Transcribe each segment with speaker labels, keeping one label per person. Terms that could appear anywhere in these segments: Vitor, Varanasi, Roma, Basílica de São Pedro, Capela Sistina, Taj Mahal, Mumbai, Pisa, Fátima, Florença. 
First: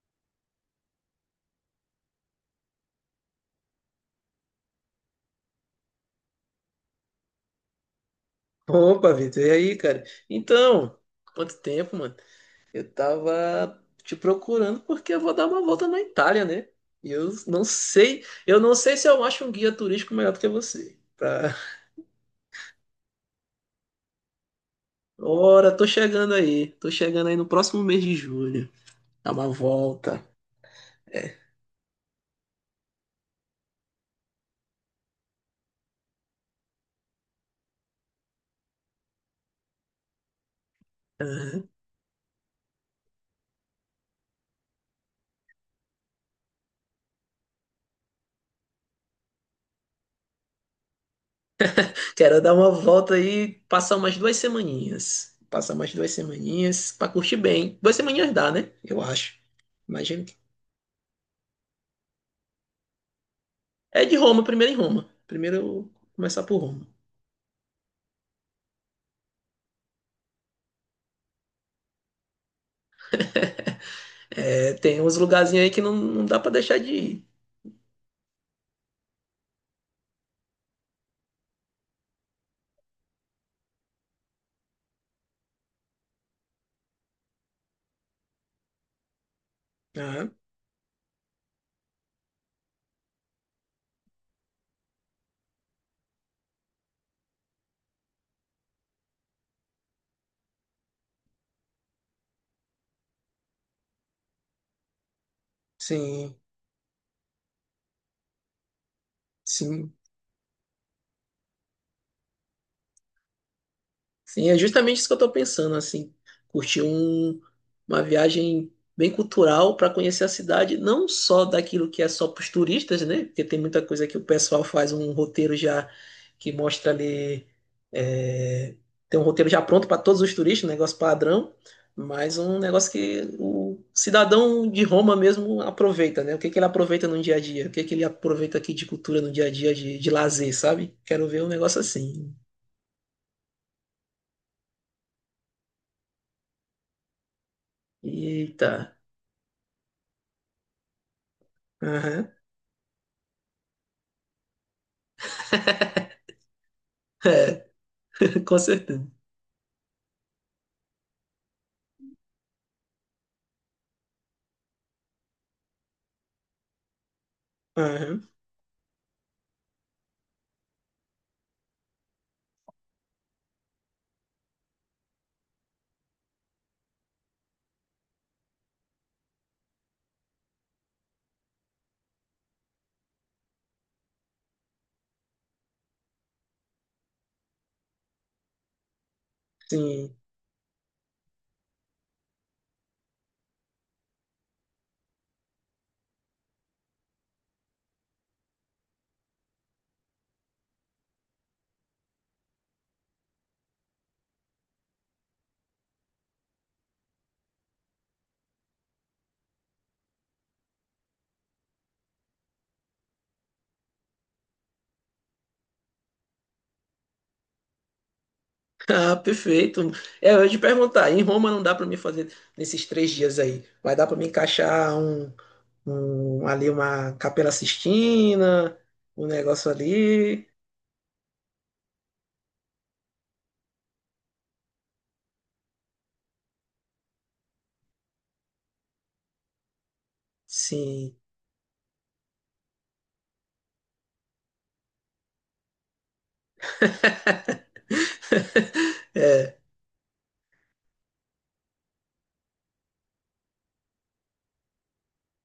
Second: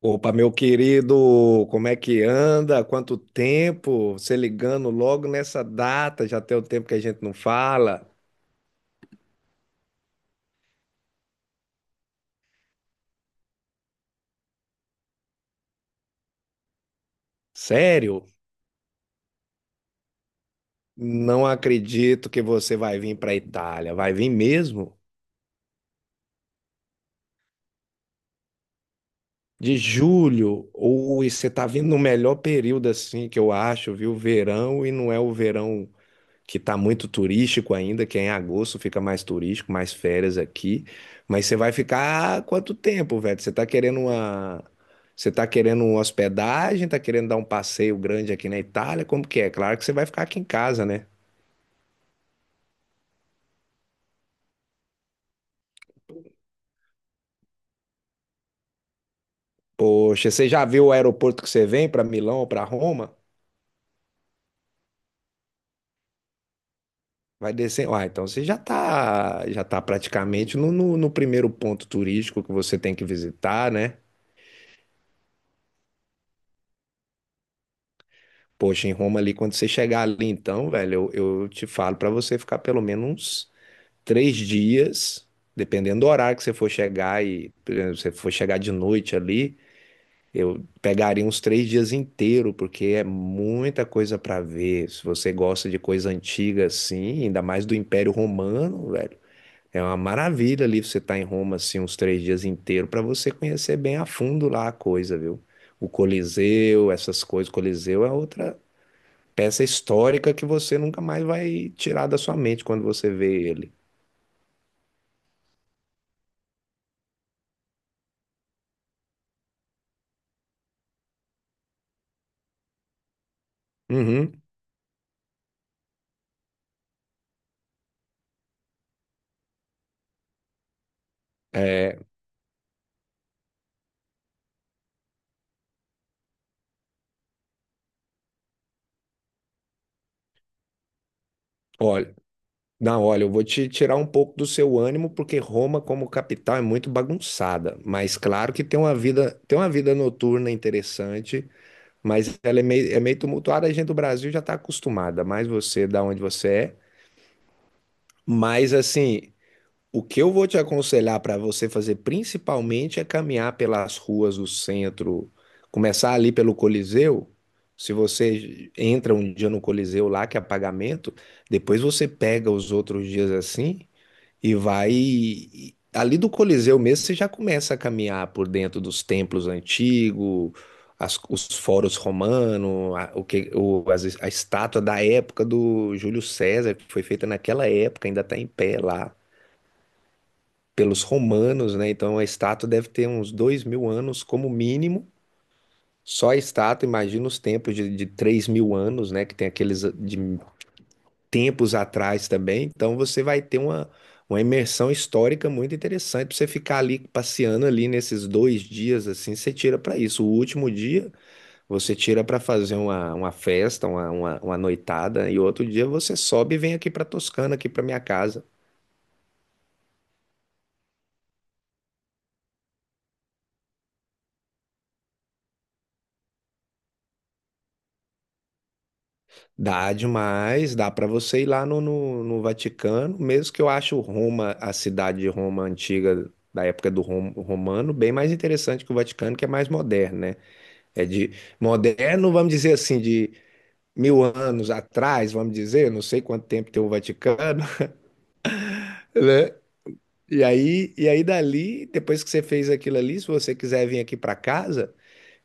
Speaker 1: Opa, meu querido, como é que anda? Quanto tempo? Você ligando logo nessa data, já tem o tempo que a gente não fala.
Speaker 2: Opa, Vitor, e aí, cara? Então, quanto tempo, mano? Eu tava te procurando porque eu vou dar uma volta na Itália, né? E eu não sei,
Speaker 1: Sério?
Speaker 2: eu não sei se eu acho um guia turístico melhor do que você.
Speaker 1: Não acredito que você vai vir para a Itália. Vai vir mesmo?
Speaker 2: Ora, tô chegando aí no próximo mês de julho. Dar uma
Speaker 1: De
Speaker 2: volta.
Speaker 1: julho? Ou
Speaker 2: É.
Speaker 1: você tá vindo no melhor período assim que eu acho, viu? Verão e não é o verão que tá muito turístico ainda, que é em agosto fica mais turístico, mais férias aqui. Mas você
Speaker 2: Aham.
Speaker 1: vai ficar quanto tempo, velho? Você tá querendo uma. Você tá querendo uma hospedagem, tá querendo dar um passeio grande aqui na Itália? Como que é? Claro que você vai ficar aqui em casa, né?
Speaker 2: Quero dar uma volta aí, passar umas 2 semaninhas. Passar umas duas semaninhas pra curtir bem. 2 semaninhas dá, né? Eu acho. Mas
Speaker 1: Poxa, você já viu o aeroporto que você vem para Milão ou para Roma?
Speaker 2: É de Roma, primeiro em Roma. Primeiro eu vou começar por Roma.
Speaker 1: Vai descer. Ah, então você já tá praticamente no primeiro ponto turístico que você tem que visitar, né?
Speaker 2: É, tem uns lugarzinhos aí que não, não dá pra deixar de ir.
Speaker 1: Poxa, em Roma ali, quando você chegar ali, então, velho, eu te falo pra você ficar pelo menos uns 3 dias, dependendo do horário que você for chegar e, por exemplo, se você for chegar de noite ali,
Speaker 2: Ah,
Speaker 1: eu pegaria uns 3 dias inteiro, porque é muita coisa pra ver. Se você gosta de coisa antiga assim, ainda mais do Império Romano, velho, é uma maravilha ali você estar em Roma assim uns 3 dias inteiro pra você conhecer bem a fundo lá a coisa, viu? O
Speaker 2: sim,
Speaker 1: Coliseu, essas coisas, Coliseu é outra peça
Speaker 2: sim.
Speaker 1: histórica que você nunca mais vai tirar da sua mente quando você vê ele.
Speaker 2: Sim, é justamente isso que eu tô pensando, assim, curtir uma viagem bem cultural para conhecer a cidade, não só daquilo que é só para os turistas, né? Porque tem muita coisa que o
Speaker 1: Uhum.
Speaker 2: pessoal faz um roteiro já que mostra ali, é, tem um roteiro já pronto para todos os turistas, um negócio padrão,
Speaker 1: É,
Speaker 2: mas um negócio que o cidadão de Roma mesmo aproveita, né? O que que ele aproveita no dia a dia? O que que ele aproveita aqui de cultura no dia a dia, de lazer, sabe? Quero ver um negócio
Speaker 1: olha,
Speaker 2: assim.
Speaker 1: não, olha, eu vou te tirar um pouco do seu ânimo, porque Roma, como capital, é muito bagunçada. Mas claro que
Speaker 2: Eita.
Speaker 1: tem uma vida noturna interessante,
Speaker 2: Aham.
Speaker 1: mas ela é meio tumultuada. A gente do Brasil já está acostumada, mais você, da onde você é.
Speaker 2: É, com
Speaker 1: Mas
Speaker 2: certeza.
Speaker 1: assim, o que eu vou te aconselhar para você fazer principalmente é caminhar pelas ruas do centro, começar ali pelo Coliseu. Se
Speaker 2: Aham.
Speaker 1: você entra um dia no Coliseu lá, que é pagamento, depois você pega os outros dias assim e vai. Ali do Coliseu mesmo, você já começa a caminhar por dentro dos templos antigos, os foros romanos, a, o que, o, as- a estátua da época do Júlio César, que foi feita naquela época, ainda está em pé lá
Speaker 2: Sim.
Speaker 1: pelos romanos, né? Então a estátua deve ter uns 2 mil anos como mínimo. Só a estátua, imagina os tempos de 3 mil anos, né? Que tem aqueles ah, de tempos atrás também. Então você vai ter uma imersão histórica muito interessante para você ficar ali passeando ali nesses 2 dias assim. Você tira para isso. O último dia você tira para fazer uma festa, uma noitada, e outro dia você sobe e vem aqui para Toscana, aqui para minha casa.
Speaker 2: Ah, perfeito. É, eu ia te perguntar, em Roma não dá para mim fazer nesses 3 dias aí. Vai dar para me encaixar ali uma Capela Sistina, um negócio
Speaker 1: Dá
Speaker 2: ali.
Speaker 1: demais, dá para você ir lá no Vaticano, mesmo que eu acho Roma, a cidade de Roma antiga, da época do romano, bem mais interessante que o Vaticano, que é mais moderno, né? É
Speaker 2: Sim.
Speaker 1: de moderno, vamos dizer assim, de mil anos atrás, vamos dizer, não sei quanto tempo tem o Vaticano, né?
Speaker 2: É,
Speaker 1: E aí dali, depois que você fez aquilo ali, se você quiser vir aqui para casa,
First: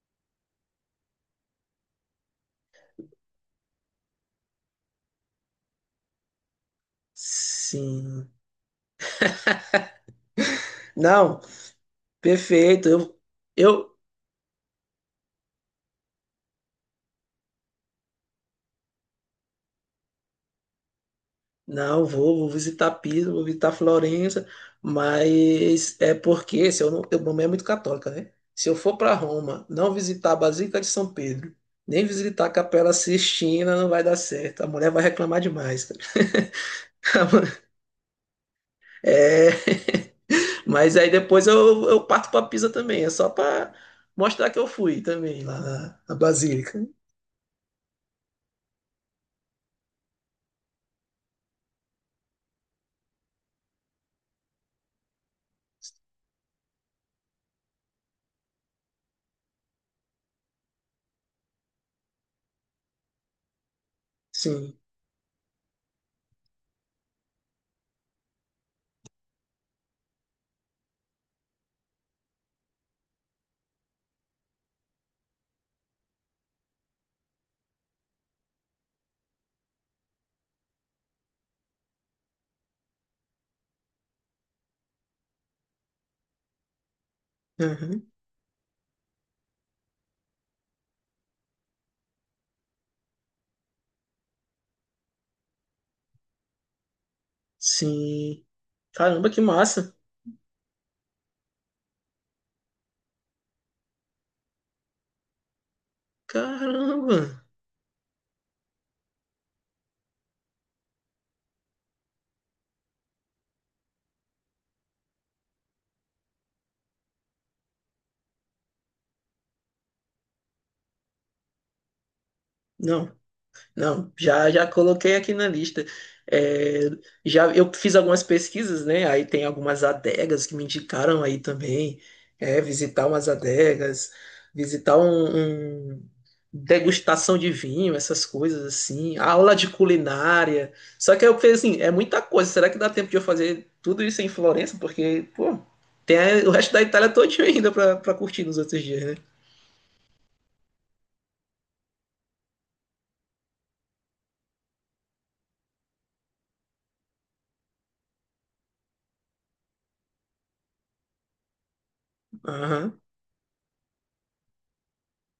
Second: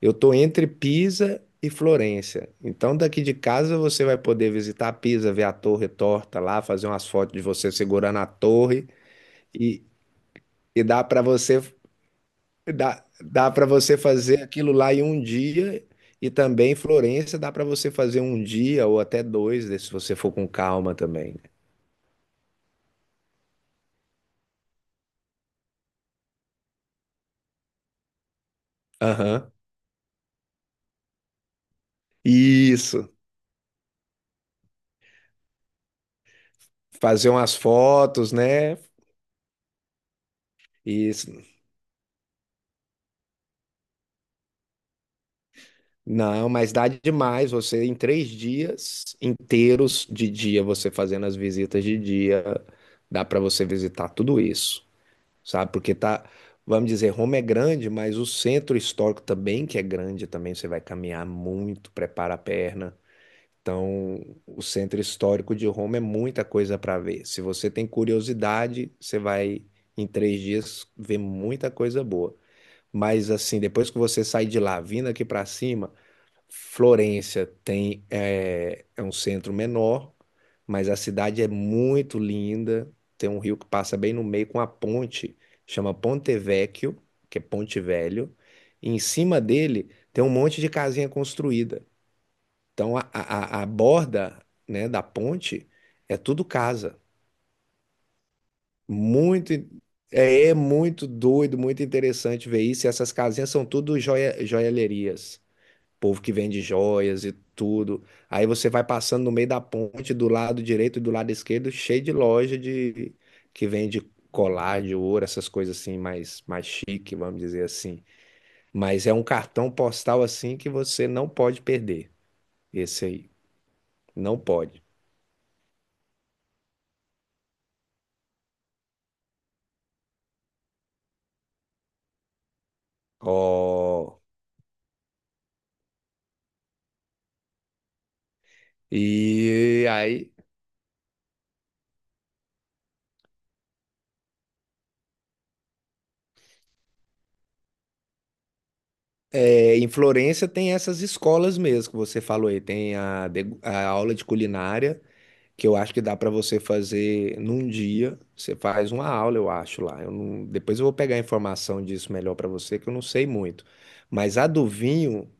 Speaker 1: eu estou entre Pisa e Florença. Então, daqui de casa você vai poder visitar Pisa, ver a torre torta lá, fazer umas fotos de você segurando a
Speaker 2: sim.
Speaker 1: torre e, e dá para
Speaker 2: Não,
Speaker 1: você
Speaker 2: perfeito.
Speaker 1: dá para
Speaker 2: Eu,
Speaker 1: você fazer aquilo lá em um dia. E também Florença dá para você fazer um dia ou até dois, né, se você for com calma também. Né?
Speaker 2: Não, vou visitar Pisa, vou visitar Florença, mas é porque se eu não, eu, minha mãe é muito católica, né? Se eu for para
Speaker 1: Aham.
Speaker 2: Roma, não visitar a Basílica de São Pedro, nem visitar a Capela
Speaker 1: Isso.
Speaker 2: Sistina, não vai dar certo. A mulher vai reclamar demais, cara.
Speaker 1: Fazer umas fotos, né?
Speaker 2: É, mas aí
Speaker 1: Isso.
Speaker 2: depois eu parto para Pisa também, é só para mostrar que eu fui também lá na
Speaker 1: Não, mas
Speaker 2: Basílica.
Speaker 1: dá demais. Você em 3 dias inteiros de dia, você fazendo as visitas de dia, dá para você visitar tudo isso, sabe? Porque tá, vamos dizer, Roma é grande, mas o centro histórico também, que é grande, também você vai caminhar muito, prepara a perna. Então, o
Speaker 2: Sim.
Speaker 1: centro histórico de Roma é muita coisa para ver. Se você tem curiosidade, você vai em 3 dias ver muita coisa boa. Mas assim, depois que você sai de lá, vindo aqui para cima Florência tem é um centro menor, mas a cidade é muito linda. Tem um rio que passa bem no meio com a ponte, chama Ponte Vecchio, que é Ponte
Speaker 2: Uhum.
Speaker 1: Velho. E em cima dele tem um monte de casinha construída. Então a borda, né, da ponte é tudo casa.
Speaker 2: Sim. Caramba, que
Speaker 1: Muito in-
Speaker 2: massa.
Speaker 1: é muito doido, muito interessante ver isso. E essas casinhas são tudo joia, joalherias povo que vende
Speaker 2: Caramba.
Speaker 1: joias e tudo. Aí você vai passando no meio da ponte, do lado direito e do lado esquerdo, cheio de loja de que vende colar de ouro, essas coisas assim mais chique, vamos dizer assim. Mas é um cartão postal assim que você não pode perder. Esse
Speaker 2: Não,
Speaker 1: aí,
Speaker 2: não,
Speaker 1: não
Speaker 2: já
Speaker 1: pode.
Speaker 2: coloquei aqui na lista. É, já eu fiz algumas pesquisas, né? Aí tem algumas adegas que me indicaram aí também. É, visitar umas adegas,
Speaker 1: Ó,
Speaker 2: visitar degustação de vinho, essas coisas assim, aula de
Speaker 1: e aí
Speaker 2: culinária. Só que eu pensei assim, é muita coisa. Será que dá tempo de eu fazer tudo isso em Florença? Porque, pô, tem o resto da Itália todinho ainda pra curtir nos outros dias, né?
Speaker 1: é, em Florença tem essas escolas mesmo que você falou aí, tem a aula de culinária que eu acho que dá para você fazer num dia. Você faz uma aula, eu acho lá. Eu não- Depois eu vou pegar a informação disso melhor para você, que eu
Speaker 2: Aham.
Speaker 1: não sei muito. Mas a do vinho,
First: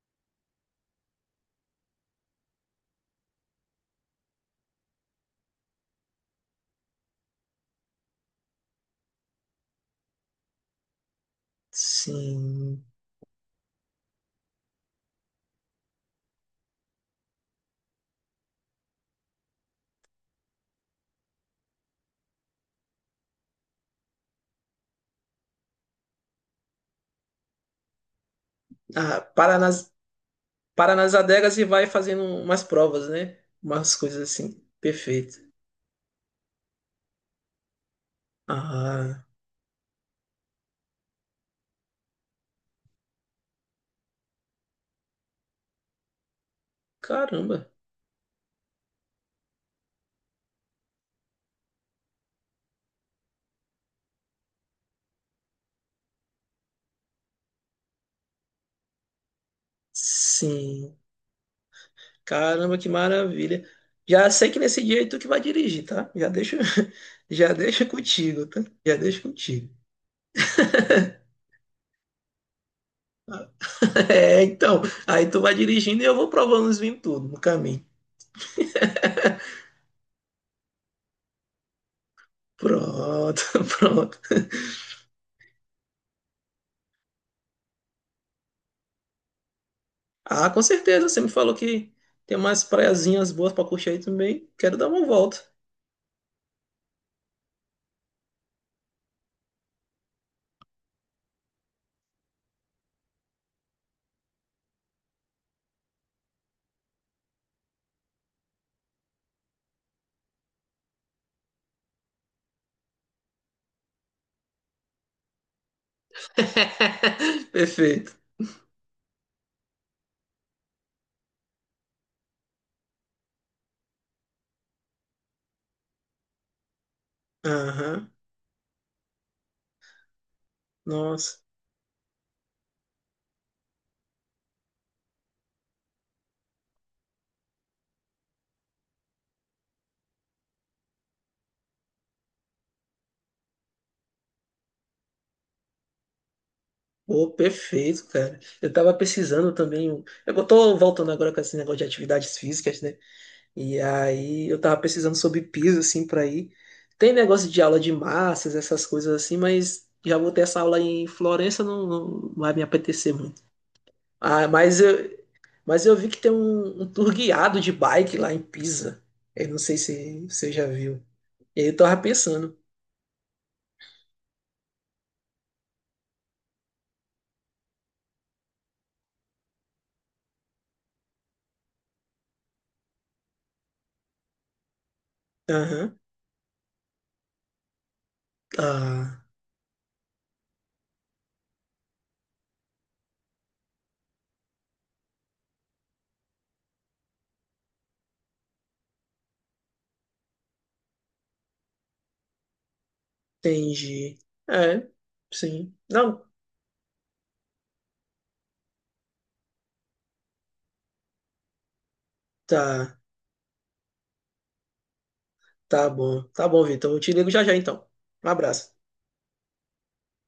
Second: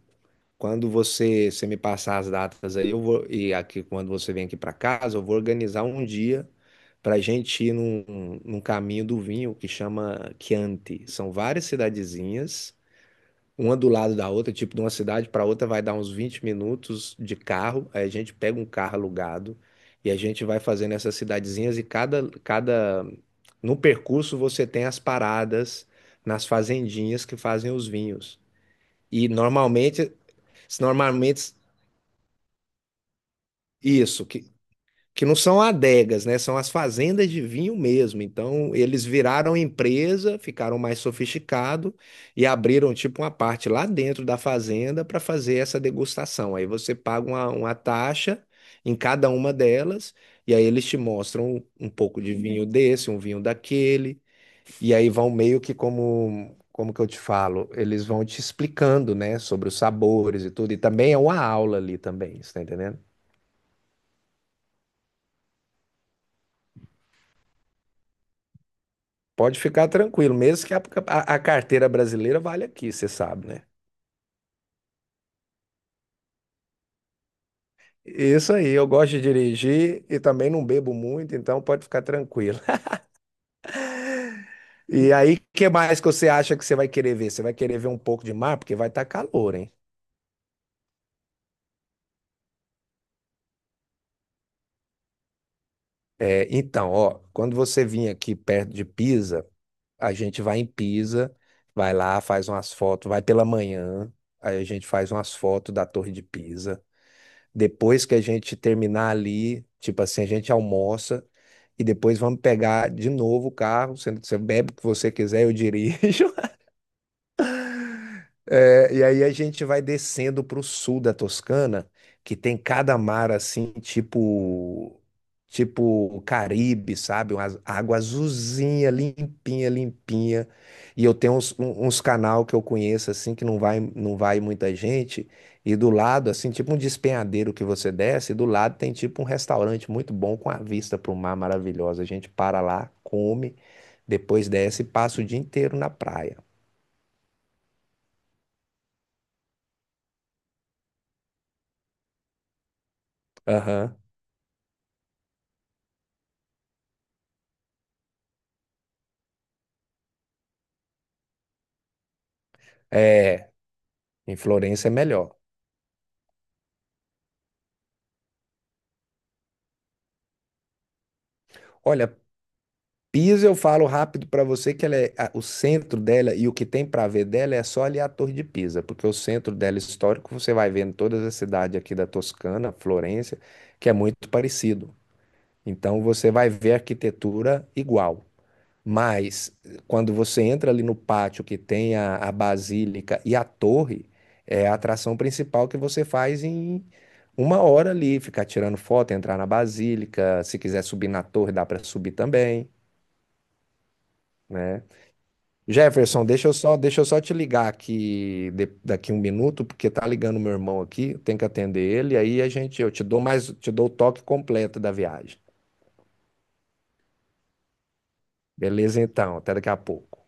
Speaker 1: quando você me passar as datas aí, eu vou e aqui quando você vem aqui para casa, eu vou organizar um dia para a gente ir num caminho do vinho que chama Chianti. São várias cidadezinhas.
Speaker 2: Sim.
Speaker 1: Uma do lado da outra, tipo, de uma cidade para outra vai dar uns 20 minutos de carro. Aí a gente pega um carro alugado e a gente vai fazendo essas cidadezinhas e cada... No percurso você tem as paradas nas fazendinhas que fazem os vinhos. E
Speaker 2: Ah,
Speaker 1: normalmente,
Speaker 2: para nas
Speaker 1: normalmente
Speaker 2: adegas e vai fazendo umas provas, né? Umas coisas
Speaker 1: isso,
Speaker 2: assim.
Speaker 1: que não
Speaker 2: Perfeito.
Speaker 1: são adegas, né? São as fazendas de vinho mesmo. Então, eles
Speaker 2: Ah,
Speaker 1: viraram empresa, ficaram mais sofisticado e abriram tipo uma parte lá dentro da fazenda para fazer essa degustação. Aí você paga uma,
Speaker 2: caramba.
Speaker 1: uma taxa em cada uma delas e aí eles te mostram um pouco de vinho desse, um vinho daquele. E aí vão meio que como que eu te falo, eles vão te explicando, né, sobre os sabores e tudo. E
Speaker 2: Sim.
Speaker 1: também é uma aula ali também, você tá
Speaker 2: Caramba, que
Speaker 1: entendendo?
Speaker 2: maravilha. Já sei que nesse dia é tu que vai dirigir, tá? Já deixa, já deixa contigo, tá? Já deixa
Speaker 1: Pode
Speaker 2: contigo.
Speaker 1: ficar tranquilo, mesmo que a carteira brasileira vale aqui, você sabe, né?
Speaker 2: É, então, aí tu vai dirigindo e eu vou provando os vinhos tudo no caminho.
Speaker 1: Isso aí, eu gosto de dirigir e também não bebo muito, então pode ficar tranquilo.
Speaker 2: Pronto, pronto.
Speaker 1: E aí, o que mais que você acha que você vai querer ver? Você vai querer ver um pouco de mar, porque vai estar calor, hein?
Speaker 2: Ah, com certeza, você me falou que tem umas praiazinhas boas pra curtir aí também. Quero dar uma volta.
Speaker 1: É, então, ó, quando você vir aqui perto de Pisa, a gente vai em Pisa, vai lá, faz umas fotos, vai pela manhã, aí a gente faz umas fotos da Torre de Pisa. Depois que a gente terminar ali, tipo assim, a gente almoça e depois vamos pegar de novo o carro. Você bebe o que você quiser, eu dirijo.
Speaker 2: Perfeito.
Speaker 1: É, e aí a gente vai descendo para o sul da Toscana, que tem cada mar assim, tipo Caribe, sabe? Uma água
Speaker 2: Aham.
Speaker 1: azulzinha, limpinha, limpinha. E eu tenho
Speaker 2: Nossa.
Speaker 1: uns canal que eu conheço assim que não vai muita gente. E do lado assim, tipo um despenhadeiro que você desce, e do lado tem tipo um restaurante muito bom com a vista para o mar maravilhosa. A gente para lá, come, depois desce e passa o dia inteiro na praia.
Speaker 2: Pô, perfeito, cara. Eu tava pesquisando também. Eu tô voltando agora com esse negócio de atividades físicas, né? E
Speaker 1: Aham.
Speaker 2: aí eu tava pesquisando sobre piso, assim, pra ir. Tem negócio de aula de massas, essas coisas assim, mas já vou ter essa aula em Florença, não, não vai me apetecer muito.
Speaker 1: É. Em
Speaker 2: Ah, mas
Speaker 1: Florença é
Speaker 2: eu,
Speaker 1: melhor.
Speaker 2: mas eu vi que tem um tour guiado de bike lá em Pisa. Eu não sei se você já viu. E aí eu tava
Speaker 1: Olha,
Speaker 2: pensando.
Speaker 1: Pisa eu falo rápido para você que ela é, o centro dela e o que tem para ver dela é só ali a Torre de Pisa, porque o centro dela histórico você vai vendo todas as cidades aqui da Toscana, Florença, que é muito parecido.
Speaker 2: Aham.
Speaker 1: Então você vai ver arquitetura igual.
Speaker 2: Ah,
Speaker 1: Mas quando você entra ali no pátio que tem a basílica e a torre, é a atração principal que você faz em uma hora ali, ficar tirando foto, entrar na basílica, se quiser subir na torre, dá para subir também,
Speaker 2: entendi.
Speaker 1: né?
Speaker 2: É, sim.
Speaker 1: Jefferson,
Speaker 2: Não,
Speaker 1: deixa eu só te ligar aqui daqui 1 minuto, porque tá ligando meu irmão aqui, eu tenho que atender ele, aí a gente, eu
Speaker 2: tá.
Speaker 1: te dou mais, te dou o toque completo da viagem.
Speaker 2: Tá bom. Tá bom, Vitor. Eu te ligo já já então. Um abraço.
Speaker 1: Beleza, então, até daqui a pouco.